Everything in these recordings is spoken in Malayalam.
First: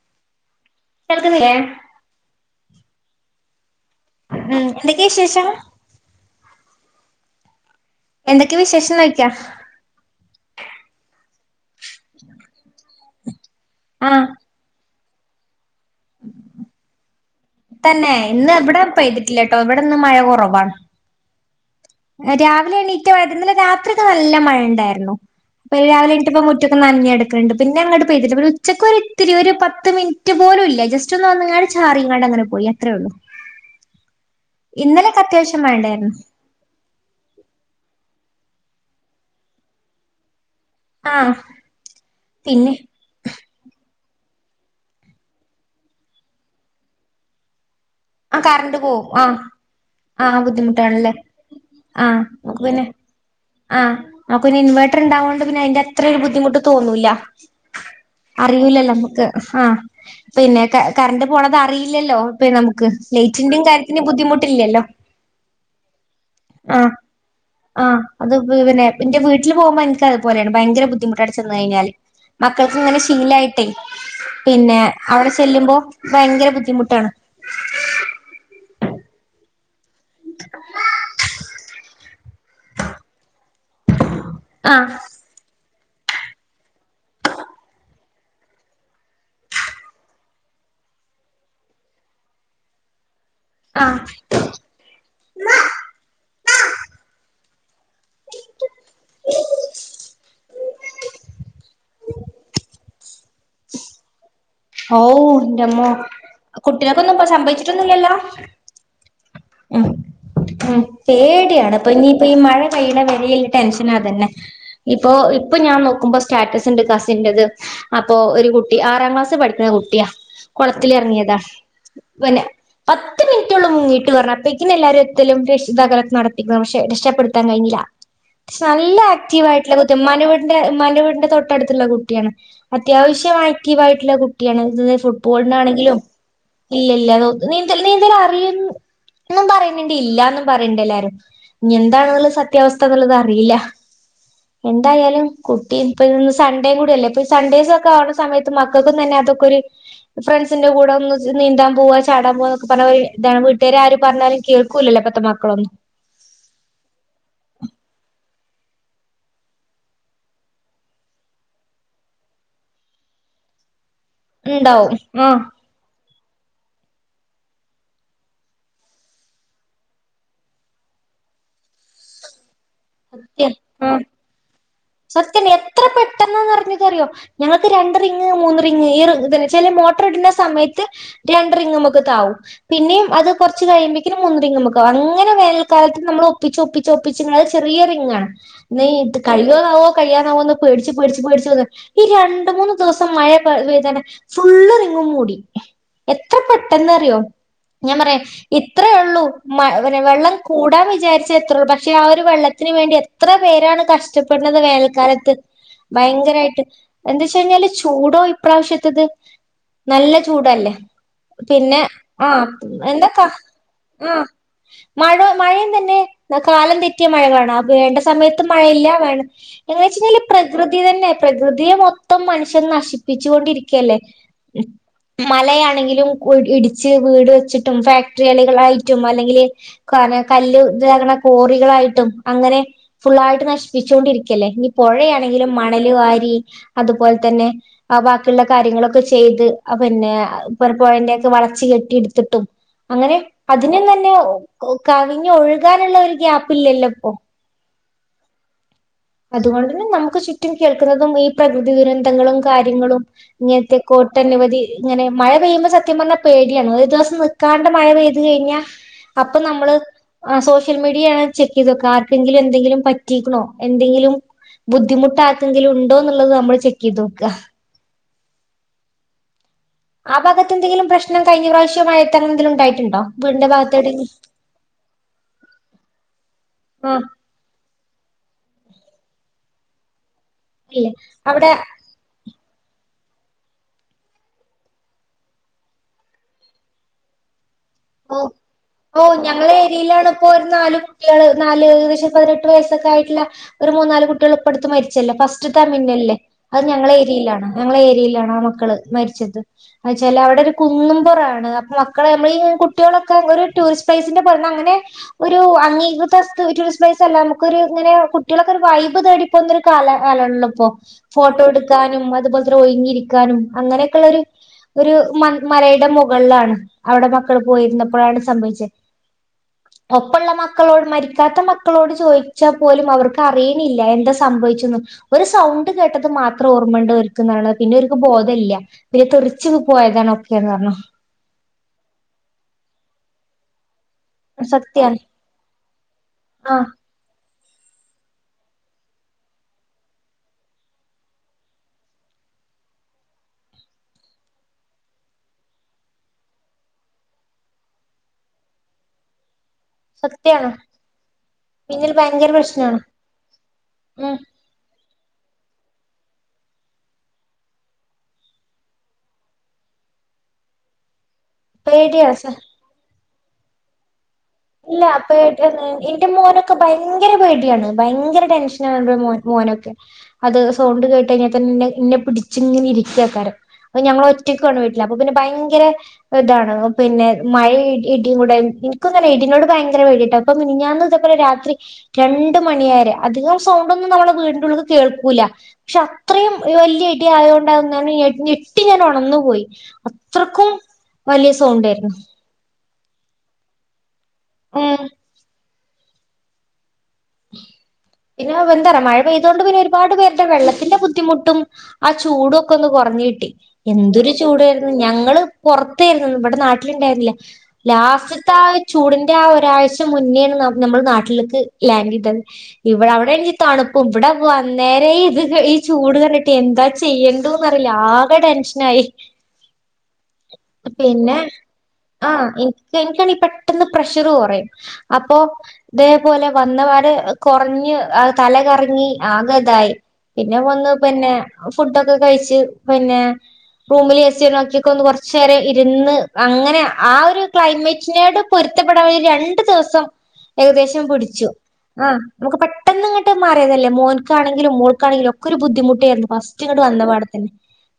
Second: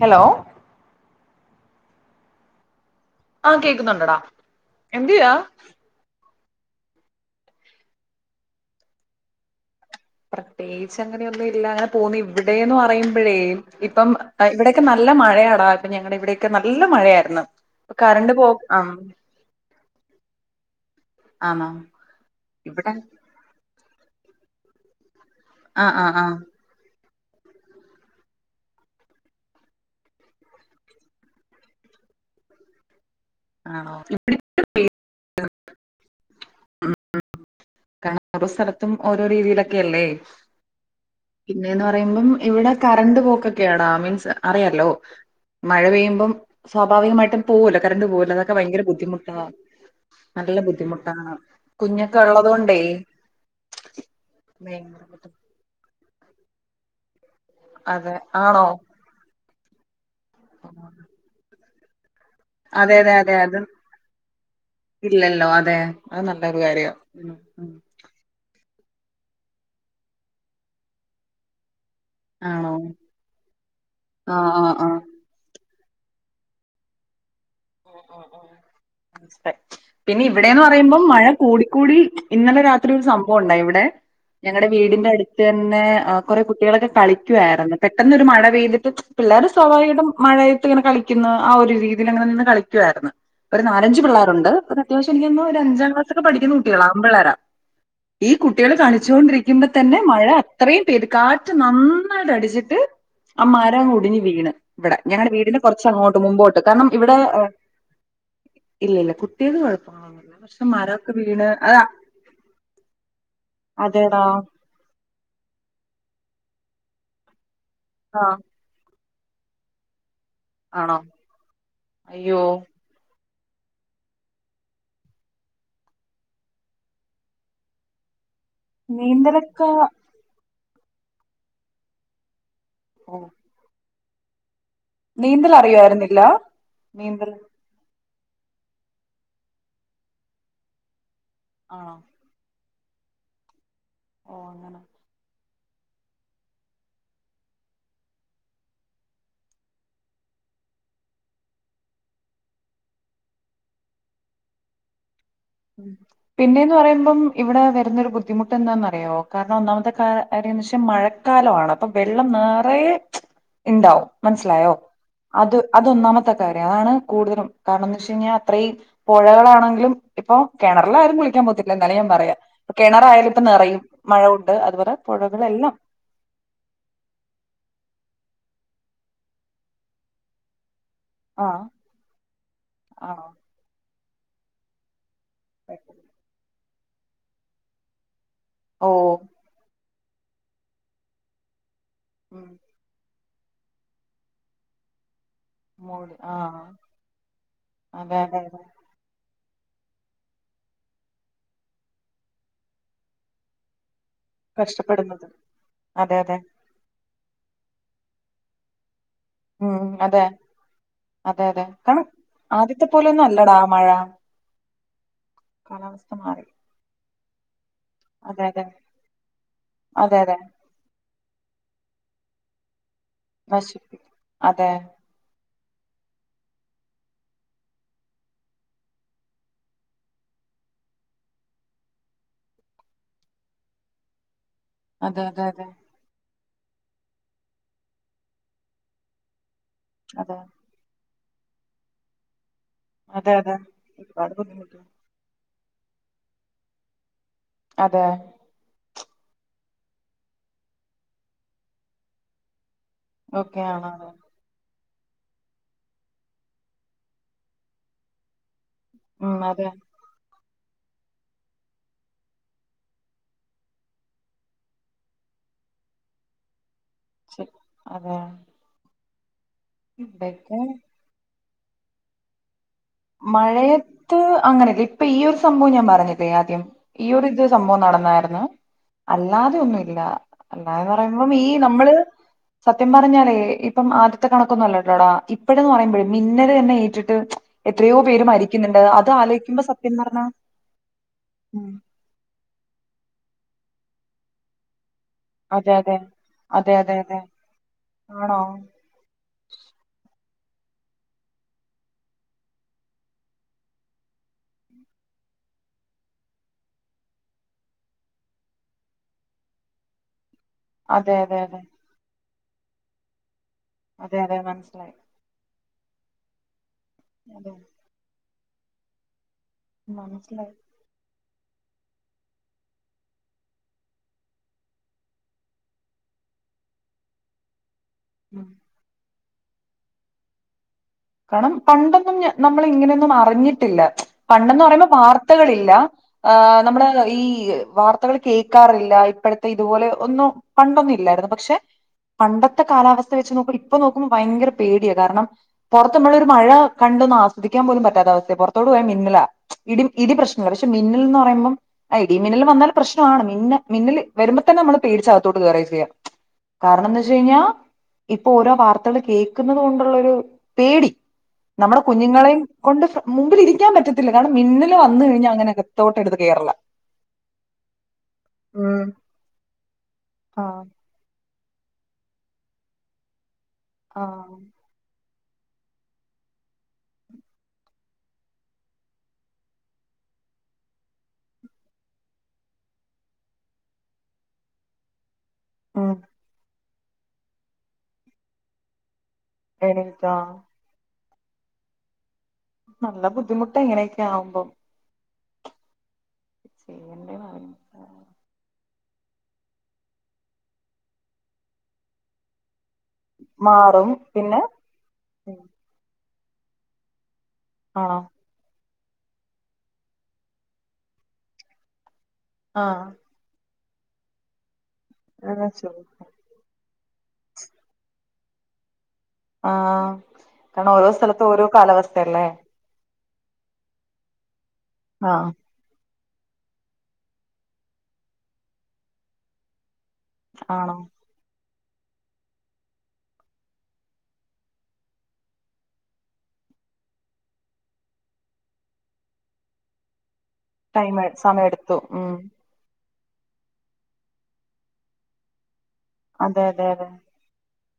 ഹലോ കേൾക്കുന്നില്ലേ ആ കേ ഉം എന്തൊക്കെയാ [inaudible] വിശേഷം എന്തൊക്കെ വിശേഷം നോക്കാ പ്രത്യേകിച്ച് അങ്ങനെയൊന്നും ഇല്ല അങ്ങനെ പോന്ന് ഇവിടെന്ന് പറയുമ്പോഴേ ഇപ്പം ആഹ് ഇവിടെയൊക്കെ നല്ല മഴയടാ അപ്പോ ഞങ്ങടെ ഇവിടെയൊക്കെ നല്ല മഴയായിരുന്നു. തന്നെ കറണ്ട് പോ ഇന്ന് ഇവടെ ആം പെയ്തിട്ടില്ലട്ടോ എവിടന്ന് മഴ കൊറവാണ്. ആന്നോ രാവിലെയാണ് ഇറ്റ [unintelligible] ഇന്നലെ രാത്രി [unintelligible] നല്ല മഴ ഇണ്ടായിരുന്നു. അപ്പ ആഹ് രാവിലെ ആഹ് ആഹ് എണീറ്റപ്പോ മുറ്റൊക്കെ നനഞ്ഞു കെട് കണ്ട് പിന്നെ അങ്ങോട്ട് പെയ്തിട്ടല്ല പിന്നെ ഉച്ചക്ക് ഒരു ഇത്തിരി ഒരു പത്ത് മിനിറ്റ് പോലു ഇല്ല, ജസ്റ്റ് ഒന്ന് വന്നങ്ങാ ചാറി ഇങ്ങാണ്ട് അങ്ങനെ പോയി, അത്രേ ഒള്ളു. ആണോ ഇവിടെ? ഇന്നലെക്കെ അത്യാവശ്യം മഴ ഇണ്ടായിരുന്നു. [unintelligible] [unintelligible] ഓരോ സ്ഥലത്തും ഓരോ രീതിയിലൊക്കെയല്ലേ. ആഹ് പിന്നെന്ന് പറയുമ്പം പിന്നെ ഇവിടെ കറണ്ട് പോക്കൊക്കെയാടാ, മീൻസ് അറിയാല്ലോ മഴ പെയ്യുമ്പം സ്വാഭാവികമായിട്ടും പോവൊല് കറണ്ട് പോവൊലോ ആ അതക്കെ കറണ്ട് ഭയങ്കര പോവും ബുദ്ധിമുട്ടാ ആഹ് ആഹ് നല്ല ബുദ്ധിമുട്ടാണല്ലേ ബുദ്ധിമുട്ടാണ് കുഞ്ഞൊക്കെ ആഹ് ഉള്ളത് കൊ നമുക്ക് പിന്നെ ആ, അപ്പോഞ്ഞ് ഇൻവേർട്ടർ ഭയങ്കര ബുദ്ധിമു ഉണ്ടാവോണ്ട് പിന്നെ അയിന്റെ അത്രൊരു ബുദ്ധിമുട്ട് തോന്നൂല്ല. അതെ, ആണോ? ആ പിന്നെ കറണ്ട് പോണത് അറിയില്ലല്ലോ. ക്ക് അതെ അതെ അതെ അത് ലേറ്റിൻ്റിം കാര്യത്തിൻ്റിം ബുദ്ധിമുട്ടില്ല്യല്ലോ ഇല്ലല്ലോ അതെ അത് നല്ലൊരു ആ കാര്യാ ഉം ഉം ആ അത് പിന്നെ ഇന്റെ വീട്ടില് പോവുമ്പോ എനക്ക് അതുപലെയാണ് ഭയങ്ക ബുദ്ധിമുട്ട അവ്ടെ ചെന്ന് കഴിഞ്ഞാല്. ആണോ മക്കൾക്ക് ഇങ്ങനെ ശീലായിട്ടേ ആഹ് ആഹ് പിന്നെ ആഹ് അവടെ ചെല്ലുമ്പോ, ഭയങ്കര ബുദ്ധിമുട്ടാണ്. ഓ ഓ ഓ [unintelligible] പിന്നെ ഇവിടേന്ന് പറയുമ്പം മഴ കൂടിക്കൂടി ഇന്നലെ രാത്രി ഒരു സംഭവം ഉണ്ടായി ഇവിടെ ഞങ്ങടെ ആഹ് വീടിന്റെ അട്ത്ത് പിന്നെ കുറെേ കുട്ടികളൊക്കെ കളിക്കുവാര്ന്നു പെട്ടെന്നൊരു മഴ പെയ്തിട്ട് പിള്ളേർ സ്വാഭാവികായിട്ടും മഴയത്ത് ഇങ്ങനെ കളിക്കുന്ന് ആ ഒരു രീതിൽ അങ്ങനെ നിന്ന് കളി ക്കുവാര്ന്ന്. ഒരു ആഹ് നാലഞ്ച് പിള്ളാരുണ്ട് അതത്യാവശ്യം എനിക്ക് [unintelligible] ഒരഞ്ചാം ക്ലാസ് ഒക്കെ പഠിക്കുന്ന കുട്ടികളാ, ആൺ പിള്ളേരാ. ഈ കുട്ടികൾ കളിച്ചോണ്ടിരിക്കുമ്പ തന്നെ മഴാ ഇത്രയും പേര് കാറ്റ് നന്നായിട്ട് അടിച്ചിട്ട് ആ മരം ഒടിഞ് വീണ് ഇവിടെ ഓ ഞങ്ങളടെ വീടിന് കുറച്ച അങ്ങോട്ട് മുമ്പോട്ട് കാരണം ഇവിടെ - സംഭവിച്ചിട്ടില്ലല്ലോ കുട്ടി- ഇതിന് കുഴപ്പം ഒന്നും ഇല്ല ഉം മരമൊക്കെ വീണ് അ പേടിയാണ് ഇപ്പൊ ഇനിയിപ്പോ ഈ മഴ പെയ്യുന്ന വരെ ടെൻഷനാണ് അതെടാ തന്നെ ഇപ്പൊ ഇപ്പൊ ഞാൻ നോക്കുമ്പോ സ്റ്റാർ- സ്റ്റാറ്റസ് കണ്ടു കസിന്റേത് അപ്പൊ ആ ഒരു കുട്ടി ആറാം ക്ലാസ്- പഠിക്കുന്ന കുട്ടിയാ ആണോ കുളത്തിലിറങ്ങിയതാണ് അയ്യോ പിന്നെ പ- പത്ത് മിനിറ്റം മിന്നിട്ട് ഒള്ളു മുങ്ങിയിട്ട് പറ അപ്പൊ ഇ എല്ലാരുംഎത്തി- എത്തലും പക്ഷെ രക്ഷപ്പെടുത്താൻ കഴിഞ്ഞില്ല [unintelligible] പക്ഷേ നല്ല ആക്റ്റീവ് നീന്തലൊക്കെ ആയിട്ടുള്ള കുട്ടിയ ഉമ്മാന്റെ വീട്ടിലും- എന്റെ ഉമ്മാന്റെ വീടിന്റെ തൊട്ടടുത്തുള്ള കുട്ടിയാണ് ഓ അത്യാവശ്യമാക്കി വായി നല്ല കുട്ടിയാണ് നീന്തൽ ഫുട്ബോളിനാണെങ്കിലും അറിയുമായിരുന്നില്ല ഇല്ലില്ല നീന്തൽ നിന്തൽ, നീന്തൽ - അറിയും എന്നും പറയുന്നു. അറിയില്ലാന്നും പറയണ്ട് എല്ലാരും. ഇനി ആണോ എന്താണുള്ളത് സത്യം. സത്യാവസ്ഥ എന്നുള്ളത് അറിയില്ല. ഓ അങ്ങനെ എന്തായാലും കുട്ടി ഇപ്പം ഇന്ന് സൺഡേയും കൂടെയല്ലേ, ഇപ്പൊ സൺഡേസ് ഒക്കെ ആവണ സമയത്ത് മക്കൾക്കു തന്നെ അതൊക്കെ ഒരു ഫ്രണ്ട്സിന്റെ കൂടെ ഒന്ന് നീന്താൻ പോവാ ചാടാൻ പോവാന്നൊക്കെ പറഞ്ഞാൽ ഇതാണ് വീട്ടുകാര് ആര് പറഞ്ഞാലും കേൾ കേൾക്കൂല ഇപ്പത്തെ മക്ക പിന്നെന്ന് പറയുമ്പോ ഇവിടെ വരുന്നൊരു ബുദ്ധിമുട്ട എന്താന്നറിയോ കാരണം ഒന്നാമത്തെ കാര്യന്ന് വെച്ചാൽ മഴക്കാലമാണ് അപ്പൊ വെള്ളം നിറയെ ഇണ്ടാവും. മനസ്സിലായോ ഉണ്ടാവും ആഹ് അത് അതൊന്നാമത്തെ. തെര ആണ് കൂടുതലും, കാരണം എന്ന് വെച്ച് കഴിഞ്ഞാൽ അത്രയും പുഴകളാണെങ്കിലും. ഇപ്പോ കേണറിലാരും കുളിക്കാൻ പോത്തില്ല എന്നാലും ഞാൻ പറയാ. കിണറായാലും ഇപ്പം നിറയും ആഹ് മഴ. അതുപോലെ സത്യം പുഴകളെല്ലാം എത്ര പെട്ടെന്നാ നിറഞ്ഞതെന്ന് അറിയോ ഞങ്ങക്ക് രണ്ട് റിംഗ്. മൂന്നു റിംഗ് ഏറും എന്നുവെച്ചാൽ മോട്ടർ ഇടുന്ന സമയ. ത്ത് രണ്ട് ആഹ് റിംഗ് നമുക്ക് താഴും പിന്നെയും ആഹ് അത് കുറച്ച് കഴിയുമ്പോഴേക്കും. ഇത് മൂന്ന് റിംഗ് നമുക്ക് അങ്ങനെ. ഇപ്പ വേനൽക്കാലത്ത് നമ്മൾ ഒപ്പിച്ച് ഒപ്പി ച്ചൊപ്പിച്ച് ങ്ങൾ ചെറിയ റിംങ്ങാ നീ ഓ ഇത് കഴി ഓ കഴിയാനാവോന്ന് പേടിച്ചു പേടിച്ചു പേടിച്ചന്ന് ഈ ഉം രണ്ടു മൂന്നു ദിവസം മഴ പെയ്തേനെ ഫുള്ള് റിങ്ങും മൂടി. മൂടി എത്ര ആഹ് പെട്ടെന്ന് അറിയോ ഞാൻ അതെ പറയാ അതെ അതെ ഇത്രയേ ഒള്ളൂ. മ വെള്ളം കൂടാൻ വിചാരിച്ച എത്രയള്ളൂ പക്ഷെ ആ ഒരു വെള്ളത്തിന് വേണ്ടി എത്ര പേരാണ് കഷ് ഷ്ടപ്പെടുന്നത് കഷ്ടപ്പെടുന്നത് വേനൽക്കാലത്ത് അതെ അതെ ഭയങ്കരായിട്ട് എന്ത വെച്ച് കഴിഞ്ഞാല് ചൂടോ ഇപ്രാവശ്യത്തത് ഉം നല്ല അതെ ചൂടല്ലേ അതെ അതെ പിന്നെ കാരണം ആ ആദ്യത്തെ എന്തൊക്ക പോലെയൊന്നും അല്ലടാ മഴ ആ മഴ മഴയും തന്നെ കാലാവസ്ഥ ന്ന മാറി കാലം തെറ്റി റ്റ്യ മഴ കാണാം വേണ്ട സമയത്ത് അതെ അതെ മഴയില്ല അതെ എന്നവച്ചുക്കഴിഞ അതെ പ്രകൃതി തന്നെ പ്രകൃതിയെ മൊത്തം ത്തം മനുഷ്യൻ നശിപ്പി വെച്ചികോണ്ടിരിക്കല്ലേ നശിപ്പിക്കും അതെ മലയാ എങ്കിലും കു ഇടിച്ച് വീട് വെച്ചിട്ടും ഫക്ടറികൾയാ ളായിട്ടും അല്ലെങ്കിൽ കല്ല് കോറികളായിട്ടും അങ്ങനെ ഫുൾയായിട്ടു നശിപ്പി വിച്ചോണ്ടിരിക്കല്ലേ അതെ അതെ പൊഴയാണെങ്കിലും അതെ മണൽ വാരി അതുപോലെ തന്നെ അ ബാക്കിയുള്ള കാര്യങ്ങളൊക്കെ ചെയ്തു അ [unintelligible] പിന്നെ അതെ ഇപ്പർ പോയിന്റ് വളച്ചു കെട്ടി ഇട്ത്തുട്ടും അങ്ങനെ അതെ അതെ അതിനും തന്നെ ഒരുപാട് ബുദ്ധിമുട്ട് [unintelligible] കവിഞ്ഞു ഒഴിക് നിക്കാനുള്ള ഒരു ഗ്യാപ്യില്ലല്ലോ ഇപ്പൊ അതെ അതുകൊണ്ട് തന്നെ നമുക്ക് ചുറ്റും കേൾക്കുന്നതും ഈ പ്രകൃതി ദുരന്തങ്ങളും കാര്യങ്ങളും ഓക്കെ ആണ് ഇങ്ങനെത്തെക്കോട്ടെനവധി ഇങ്ങനെ മഴ പെയ്യുമ്പോ സത്യം പറഞ്ഞാൽ പേടിയാണ് ഒരു ദിവസം നിക്കാണ്ട മഴ പെയ്തു കഴിഞ്ഞാ ഉം അപ്പൊ അതെ നമ്മള് സോഷ്യൽ മീ ഷ്യൽ മീഡിയാണ് ചെക്ക് ചെയ്ത് നോക്ക ആർക്കെങ്കിലും എന്തങ്കിലും പറ്റീക്ക്ണോ എന്തെങ്കിലും ബുദ്ധിമുട്ട് ആർക്കെങ്കിലും ഉണ്ടോ എന്നുള്ളത് നമ്മൾ ചെക്ക് ഇതുക്ക വാ ആ ഭാഗത്തെ എന്തെങ്കിലും പ്രശ്നം കഴിഞ്ഞപ്രാവ റ്റ്യമായിട്ടെന്തെങ്കിലു ഉണ്ടായി മഴയത്ത് അങ്ങനെല്ല ഇപ്പൊ ഈ ഒരു സംഭവം ഞാൻ പറഞ്ഞില്ലേ ആദ്യം ആഹ് ഈ ഒരു ഇത് മ്മു നടന്നായിരുന്നു അല്ലാതെയോന്നും ഇല്ല അല്ലാന്ന് ഇല്ല പറയുമ്പോ ഈ അവിടെ നമ്മള് സത്യം പറഞ്ഞാലേ ഇപ്പം ആദ്യത്തെ കണക്കൊന്നും അല്ലട്ടോടാ ഇപ്പഴന്ന് പറയുമ്പോഴും മിന്നല് തന്നെ ഏറ്റിട്ട് എത്രയോ ഓ പേര് മരിക്കുന്നുണ്ട് ഓ അത് ഞങ്ങള ആലോചിക്കുമ്പോ സത്യം ഏരിയയിലാണ് പറഞ്ഞാ ഇപ്പോ ഒരു നാല് കുട്ട്യേള് നാല് ഉം ഏകദേശം പതിനെട്ട് വയസ്സൊക്കെ ആയിട്ടുള്ള ഒരു മൂന്നാല് കുട്ടികൾയിപ്പോയാടുത്ത് മരി ച്ചല്ലോ ഫസ്റ്റ്ത്തെ അതെ അതെ ഇല്ലേ അത് അതെ അതെ അതെ ഞങ്ങളടെഏരിയൽലാണ് ഞങ്ങള ഏരിയാൽ ആ ആണോ മക്കൾ മരിച്ചത് ചെലവടെ കുന്നുപുറാണ് അപ്പൊ മക്കളെ നമ്മള് കുട്ടികളൊക്കെ ഒരു ടൂറിസ്റ്റ് പ്ലേസിന്റെ പോലന്ന് അങ്ങനെ ഒരു അംഗീകൃത ടൂറിസ്റ്റ് പ്ലേസ് അല്ല നമുക്ക ഒരു ഇങ്ങനെ കുട്ടികളൊക്കെ ഒരു വൈബ് തേടി പോകുന്ന ഒരു കാലകാലം ആഹ്ണല്ലോ അതെ അതെ ഫോട്ടോ അതെ എടുക്കാനും അതുപോലെ ത അത്ര ഒഴിഞ്ഞിരിക്കാനും അങ്ങനെയൊക്കെയുള്ള അതെ ഒരു അതെ ഒരു മനസ്സിലായി മ മലയിടെ മുകൾലാണ്. അവിടെ മക്കൾ അതെ എപ്പോഴാണ് സംഭവിച്ചെ ഒപ്പൊള്ള മനസ്സിലായി മക്കളോട് മരി ക്കാത്ത മക്കളോട് ചോദിച്ചാൽ പോലും അവർക്ക് അറിയിണില്ല എന്താ സംഭവിച്ചുന്നു. ഒരു സൗണ്ട് കേട്ടത് മാത്രം ഓർമ്മണ്ട് ഓര്ക്കുന്നാണ് പിന്നെ ഒരു ഇപ്പൊ ഉം ബോധല്ല [unintelligible] ച്ച് പോയതാണ് ഒക്കെന്ന് പറഞ്ഞു. കാരണം പണ്ടൊന്നും ഞ നമ്മള് ഇങ്ങനെയൊന്നും അറിഞ്ഞിട്ടില്ല. പണ്ടന്ന് പറയുമ്പോ സത്യാണ് വാർത്തകളില്ല ആ ആഹ് നമ്മളെ ഈ വാർത്തകൾ കേൾക്കാറില്ല ഇപ്പോഴത്തെ ഇതുപോലെ ഒന്നും പണ്ടൊന്നും ഇല്ലായിരുന്നു പക്ഷേ പണ്ടത്തെ കാലാവസ്ഥ വെച്ച് നോക്കു ഇപ്പൊ നോക്കുമ്പോ ഭയങ്കര പേടിയ കാരണം പൊറത്ത് നമ്മളൊരു മഴ കണ്ടൊന്ന് ആസ്വദിക്കാൻ പോലും പറ്റാത്ത അവസ്ഥയാ പൊറത്തോട്ടു പോയാ മിന്നലാ ഇടി ഇടി പ്രശ്നം സത്യാണ് പക്ഷെ മിന്നൽ എന്ന് പറയുമ്പം പിന്നിൽ ആ ഇടീം ഭയങ്കര മിന്നലും വന്നാൽ പ്രശ്നാണ് പ്രശ്നമാണ് മിന്ന മിന്നല് ഉം വരുമ്പോ തന്നെ നമ്മള് പേടിച്ച് അകത്തോട്ട് കേറേ ചെയ്യാ കാരണം ന്താന്ന് വെച്ച് കഴിഞ്ഞാൽ ഇപ്പൊ ഓരോ വാർത്തകൾ കേൾക്കുന്നത് കൊണ്ടുള്ളൊരു പേടി നമ്മുടെ പേടിയാണ് സ കുഞ്ഞുങ്ങളെയും കൊണ്ട് ഫ മുമ്പിൽ ഇരിക്കാൻ പറ്റ ഇല്ല അപ്പൊ എന്റെ കേറല മോനൊക്കെ ഭയങ്കര പേടിയാണ് ഭയങ്കര ഉം ടെൻഷനാണ് മോനൊക്കെ അത് ആഹ് സൗണ്ട് കേട്ട കഴിഞ്ഞാൽ തന്നെ എന്നെ പിടിച്ച് ഇങ്ങനെ ഇരിക്ക കാരം അപ്പ ഞങ്ങൾ ആഹ് ഒറ്റക്കാണ് വീട്ടില് അപ്പൊ പിന്നെ ഭയങ്കര ഇതാണ് പിന്നെ മഴ ഇടിയും കൂടെ എനക്ക് ഇടിനോട് ഭയങ്കര പേടിയട്ടോ അപ്പ മെനിങ്ങാന്ന് ഇതേപോലെ രാത്രി രണ്ട് മണിയരെ അധികം സൗണ്ട് ഒന്നും നമ്മള വീടിൻ്റുള്ളിൽ കേൾക്കൂല്ല പക്ഷെ ഉം അത്രയും വലിയ ല്ല്യടി ആയോണ്ടന്നു ഞൻ ഞെട്ടി ഞാൻ ഒണന്നു. പോയി എണീറ്റാ അത്രക്കും വല്ല്യ സൗണ്ടേർന്നു. നല്ല ബുദ്ധിമുട്ട് എങ്ങനെ ക്കെയാവുമ്പോ ഉം ചെയ്യണ് പിന്നെ [unintelligible] മഴ പെയ്തോണ്ട് പിന്നെ ഒരുപാട് പേരുടെ വെള്ളത്തിന്റെ ബുദ്ധിമുട്ടും ആ ചൂടും ഒക്കൊന്ന് കൊർ ർഞ്ഞ് കിട്ടി മാറും എന്തൊര് പിന്നെ ചൂടേർന്നു ഞങ്ങള് പൊർത്തേ വടെ നാട്ടില് ണ്ടായിർന്നില്ല ആണോ ലാസ്റ്റ്ത്താ ആ ഇ ചൂടിന്റെ ആ ഒരാഴ്ച മുന്നേണ് ഞമ് ഞമ്മൾ നാട്ടിൽക്ക് [unintelligible] ആഹ് ഇവിടെ അവിടെ എനിക്ക് തണു ന ഇവടെ വ നേരെ ഇത് അതാ ഈ ചോദി ചൂട് കണ്ടിട്ട് എത്താ ചെയ് ചെയ്യെണ്ടുന്നറിയില്ല ആകെ ടെൻഷനായി. ആഹ് കാരണം ഓരോ പിന്നെ സ്ഥലത്തും ഓരോ കാലാവസ്ഥയല്ലേ? ആഹ് എനിക്ക് എനിക്കാണെ പെട്ടെന്ന് പ്രഷറു കുറയും. അപ്പൊ ആഹ് ദേ പ്പോലെ വന്നപാട് കൊറഞ്ഞ് തലകറങ്ങി ആകെതായി. പിന്നെ വന്ന് ആണോ പിന്നെ ഫുഡൊക്കെ കഴിച്ച് പിന്നെ റൂമിൽ എസിയൊക്കെയാക്കിക്കോ ഒന്ന് കൊറച്ചേരം ഇരുന്ന് അങ്ങനെ ആ ഒരു ക്ലൈമറ്റിനോട് പൊരുത്തപ്പെടാ രണ്ടു ദിവസം ഏകദേശം ടൈം പിടി സമയം എടുത്തു ആ ഉം നമ്മക്ക് പെട്ടന്ന് [unintelligible] മാറിയതല്ലേ മോൻക്കാണെങ്കിലും മോൾക്കാണെങ്കിലും ഒക്കൊരു ബുദ്ധിമുട്ട് [unintelligible] ഫസ്റ്റ് അതെ ഇങ്ങട് അതെ അതെ വന്നപാട തന്നെ,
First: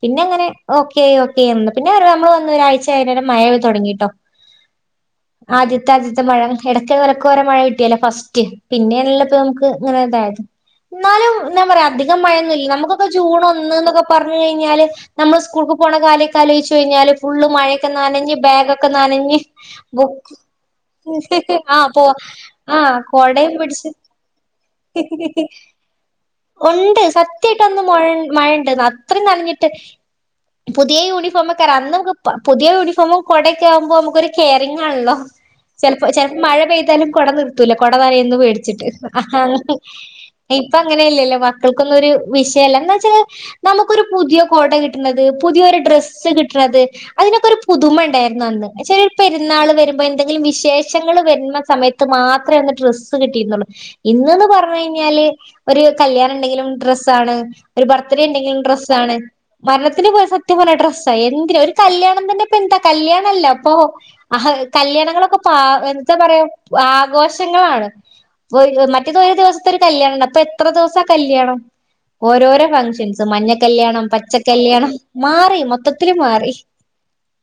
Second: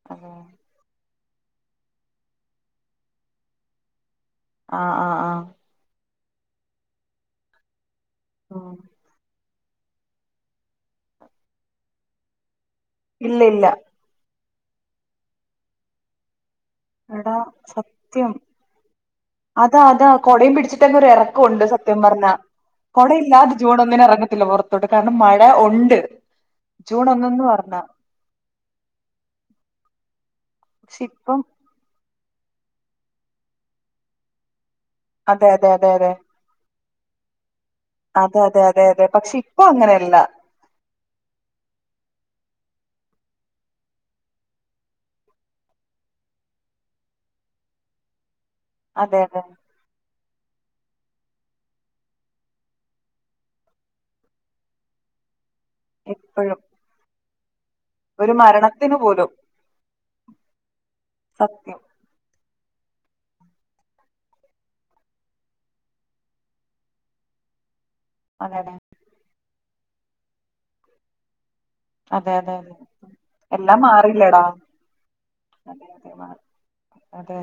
പിന്നെ അതെ ഇങ്ങനെ ഓക്കെയായി ഓക്കെ [unintelligible] പിന്നെ നമ്മള് വന്ന്‌ ഒരാഴ്ച കഴിഞ്ഞേരം മയ തൊടങ്ങിട്ടോ. ആഹ് ആഹ് ആഹ് ആദ്യത്തെ അഥി മഴ എടക്കും തലക്കോരോ മഴ കിട്ടിയല്ലേ ഫസ്റ്റ്. റ്റ് ഉം പിന്നെയൊള്ളതമുക്ക് [unintelligible] എന്നാലും എന്താ പറയാ അധികം മഴയൊന്നുൽ നമക് ന്നൊക്കെ ജൂൺ ഇല്ല ഇല്ല ഒന്ന്ന്നൊക്കെ പറ ന്ന്‌ കഴിഞ്ഞാല് നമ്മള് സ്കൂൾക്ക് പോണ കാര്യോക്കെയാലോചിച്ച് വിട്ട് കഴിഞ്ഞാല് എടാ ഫുള്ള് മഴയൊക്കെ സത്യം നനഞ്ഞ് ബെഗൊക്കെ നനഞ്ഞ് അതാ അതാ ബുക്ക് കൊടയും പിടിച്ചിട്ടന്നൊരെറകൊണ്ട് ആ സത്യം പോ പറഞ്ഞാ ആ കൊട കൊടയും പിടിച്ച് മഴ ഉണ്ട് ഒണ്ട് ജൂൺ ഒന്നന്ന് പറഞ്ഞ സത്യായിട്ടൊന്നു മൊഴ മഴയുണ്ട് അത്രയും നനഞ്ഞിട്ട് പുതിയ പക്ഷെ ഇപ്പം യൂണിഫോമൊക്കെറ അന്ന്മക് പുതിയ യൂണിഫോമും കൊടെക്കെ ആവുമ്പോ നമുക്കൊരു കെയ് കെയറിങ്ങാണല്ലോ അതെ അതെ അതെ ചെലപ്പോ അതെ ചെൽപ മഴ പെയ്ത ച്ചാലും കൊട നിവർത്തില്ല കൊട നനയുന്ന് അതെ അതെ പേടിച്ചിട്ട് അതെ അതെ പക്ഷെ ഇപ്പൊ അങ്ങനെയല്ല ഇപ്പം അങ്ങനെയില്ലല്ലോ മക്കൾക്കൊന്നൊരു [unintelligible] എന്ന് വെച്ചാല് നമുക്കൊരു പുതിയ കൊട കിട്ടണത് പുതിയൊര് ഡ്രസ്സ് കിട്ടണത് അതിനൊക്കെ ഒരു പുതുമ ഉണ്ടായി ഇന്നാണന്ന് ചെൽ അതെ അതെ പെരുന്നാള് വരുമ്പോ എനി എന്തെങ്കിലും വിശേഷങ്ങള് വരുന്ന സമയത്ത് മാത്രേയൊന്ന് ഡ്രസ്സ് കിട്ടീരുന്നുള്ളു ഇന്ന് എന്ന് പറഞ്ഞു കഴിഞ്ഞാല് ഒരു കല്യാണം എപ്പോഴും ഉണ്ടെങ്കിലും ഡ്രെസ്സാണ് ഒരു ബർത്ത്ഡേ ഉണ്ടെങ്കിലും മരണത്തിന് ഡ്രസ്സാണ് പോലും മരണത്തിന് പോലും സത്യം പറഞ്ഞാൽ ഡ്രെസ്സാ എന്തിന് ഒരു സത്യം കല്യാണം തന്നെ എന്താ കല്യാണല്ലാ അപ്പോ ഹാ കല്യാണങ്ങളൊക്കെ പാ എന്താ പറയാ ആഘോഷ ങ്ങളാണ് അതെ അതെ [unintelligible] മറ്റേത് ഒരു ദിവസ ഇപ്പത്തെ ഒരു കല്യാണമുണ്ട് അപ്പൊ എത്ര ദിവസമാ കല്യാണം അതെ അതെ ഓരോരോ അതെ ഫങ്ക്ഷൻസ് മഞ്ഞ എല്ലാം കല്യാണം പച്ച മാറില്ലടാ കല്യാണം മാറി അതെ അതെ മൊത്തത്തില് മാറി അതെ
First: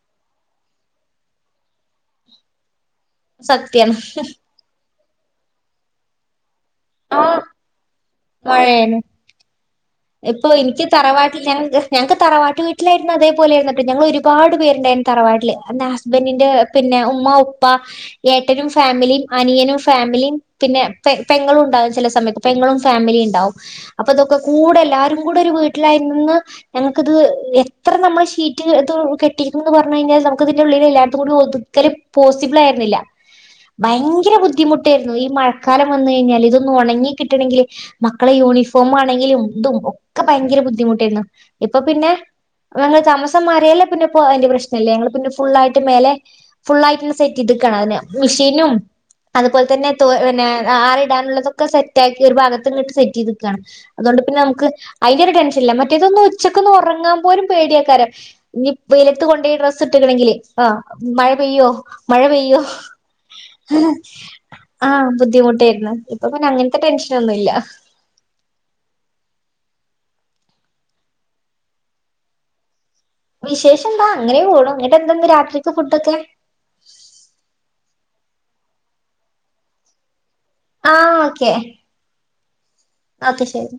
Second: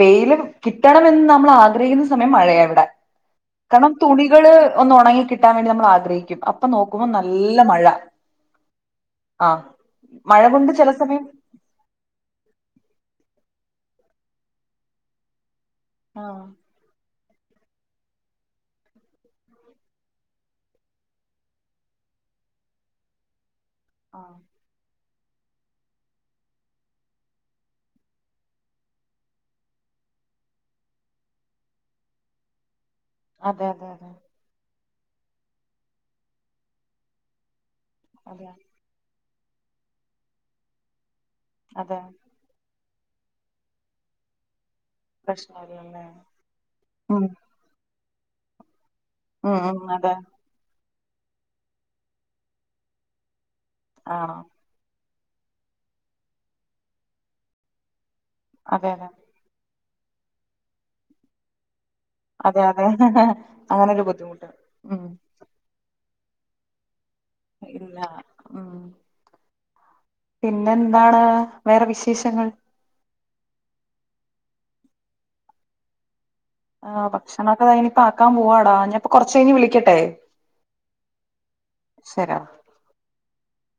വെയിലും കിട്ടണമെന്ന് നമ്മൾ ആഗ്രഹിക്കുന്ന സമയം മഴയാ ഇവിടെ കാരണം സത്യാണ് തുണികള് ഒന്ന് ഉണങ്ങി കിട്ടാൻ വേണ്ടി നമ്മൾ ആഗ്രിക്കും അപ്പ ന്നോ നോക്കുമ്പോ ആഹ് നല്ല മഴ [unintelligible] ആ മഴ ഇപ്പൊ കൊണ്ട് ഇനിക്ക് ചില സമയം തറവാട്ടിൽ ഞൻ ഞങ്ങക്ക് തറവാട്ട് വീട്ടിലായിരുന്നു അതെ പോലൊയിരുന്നട്ട ഞങ്ങൾ ഒരുപാട് പേരുണ്ടായിരുന്നു തറവാട്ടിൽ അന്ന് ആ ഹസ്ബന്റിന്റെ പിന്നെ ഉമ്മ ഉ പ്പ ഏട്ടനും ഫാമിലിയും അനിയനും ഫാമിലിയും പിന്നെ പെ പെങ്ങളും ഉണ്ടാകും ചില സമയത്ത് പെങ്ങളും ഫാമിലി ഇണ്ടാവും അപ്പൊ ആ ഇതൊക്കെ കൂടെ ൽ എല്ലാരും കൂടെ ഒരു വീട്ടിലായി നിന്ന് ഞങ്ങൾക്ക് ത് എത്ര നമ്മൾ ഷീറ്റ് കെട്ടി എന്ന് പറഞ്ഞു കഴിഞ്ഞാൽ നമുക്ക് ഇതിന്റെ ഉള്ളിൽ എല്ലായിടത്തും കൂടി ഒതുക്കൽ പോസിബിൾ ആയിരുന്നില്ല അതെ അതെ അതെ ഭയങ്കര ബുദ്ധിമു യിരുന്നു ഈ മഴക്കാലം വന്ന കഴിഞ്ഞാൽ ഇതൊന്നു ഒണങ്ങി കിട്ടണങ്കിൽ മക്കളെ അതെ യൂണിഫോം ആണെങ്കിലും ഇതും ഒക്കെ ഭയങ്കര ബുദ്ധിമുട്ടായിരുന്നു ഇപ്പൊ അതെ പിന്നെ ഞങ്ങള് തമസം മാറിയല്ലേ പിന്നെപ്പോ അയ്‌ന്റെ പ്രശ് ല്ല ഞങ്ങള് പിന്നെ ഫുള്ളൾ ആയിട്ട് പ്രശ്നല്ലല്ലേ മേലെ ഫുള്ളായിട്ട് ഉം സെറ്റ് ചെയ്തികാണ് അയിന് ബുഷീനും ഉം അതുപോലെ ഉം തന്നെ തോ അതെ പിന്നെ ആ ഇടാനുള്ളതൊക്കെ സെറ്റ് ആക്കി ഒരു ഭാഗത്ത് എന്നിട്ട് സെറ്റ് ചെയ്തി രിക്കാണ് ആണോ അതുകൊണ്ട് അതിന്റെരു ടെൻഷൻല്ല മറ്റേതൊന്ന് ഉച്ചക്കൊന്ന് ഒറങ്ങാൻ പോലും പേടിയാക്കാരം ഇനി അതെ അതെ വെയിലത്ത് കൊണ്ടയിടണ സിട്ടിക്കിണെങ്കിലേ ആഹ് മഴ പെയ്യോ മഴ പെയ്യോ അതെ അതെ അങ്ങനൊരു ബുദ്ധിമുട്ട് ഉം ആഹ് ബുദ്ധിമുട്ടായിരുന്നു അത് പിന്നെ അങ്ങൻത്തെ ടെൻഷൻ ഇല്ല ഉം പിന്നെ എന്താണ് വേറെ വിശേഷങ്ങൾ വിശേഷം എന്താ അങ്ങനെ പോണ് ഇന്നട്ടെന്താ ഇന്ന് രാത്രിത്തെ ഫുഡൊക്കെ ആ ഞാപ്പൊ കൊറച്ച് കഴിഞ്ഞ് വിളിക്കട്ടെ ആ ഓക്കെ ശരി ഓക്കെ ശെരി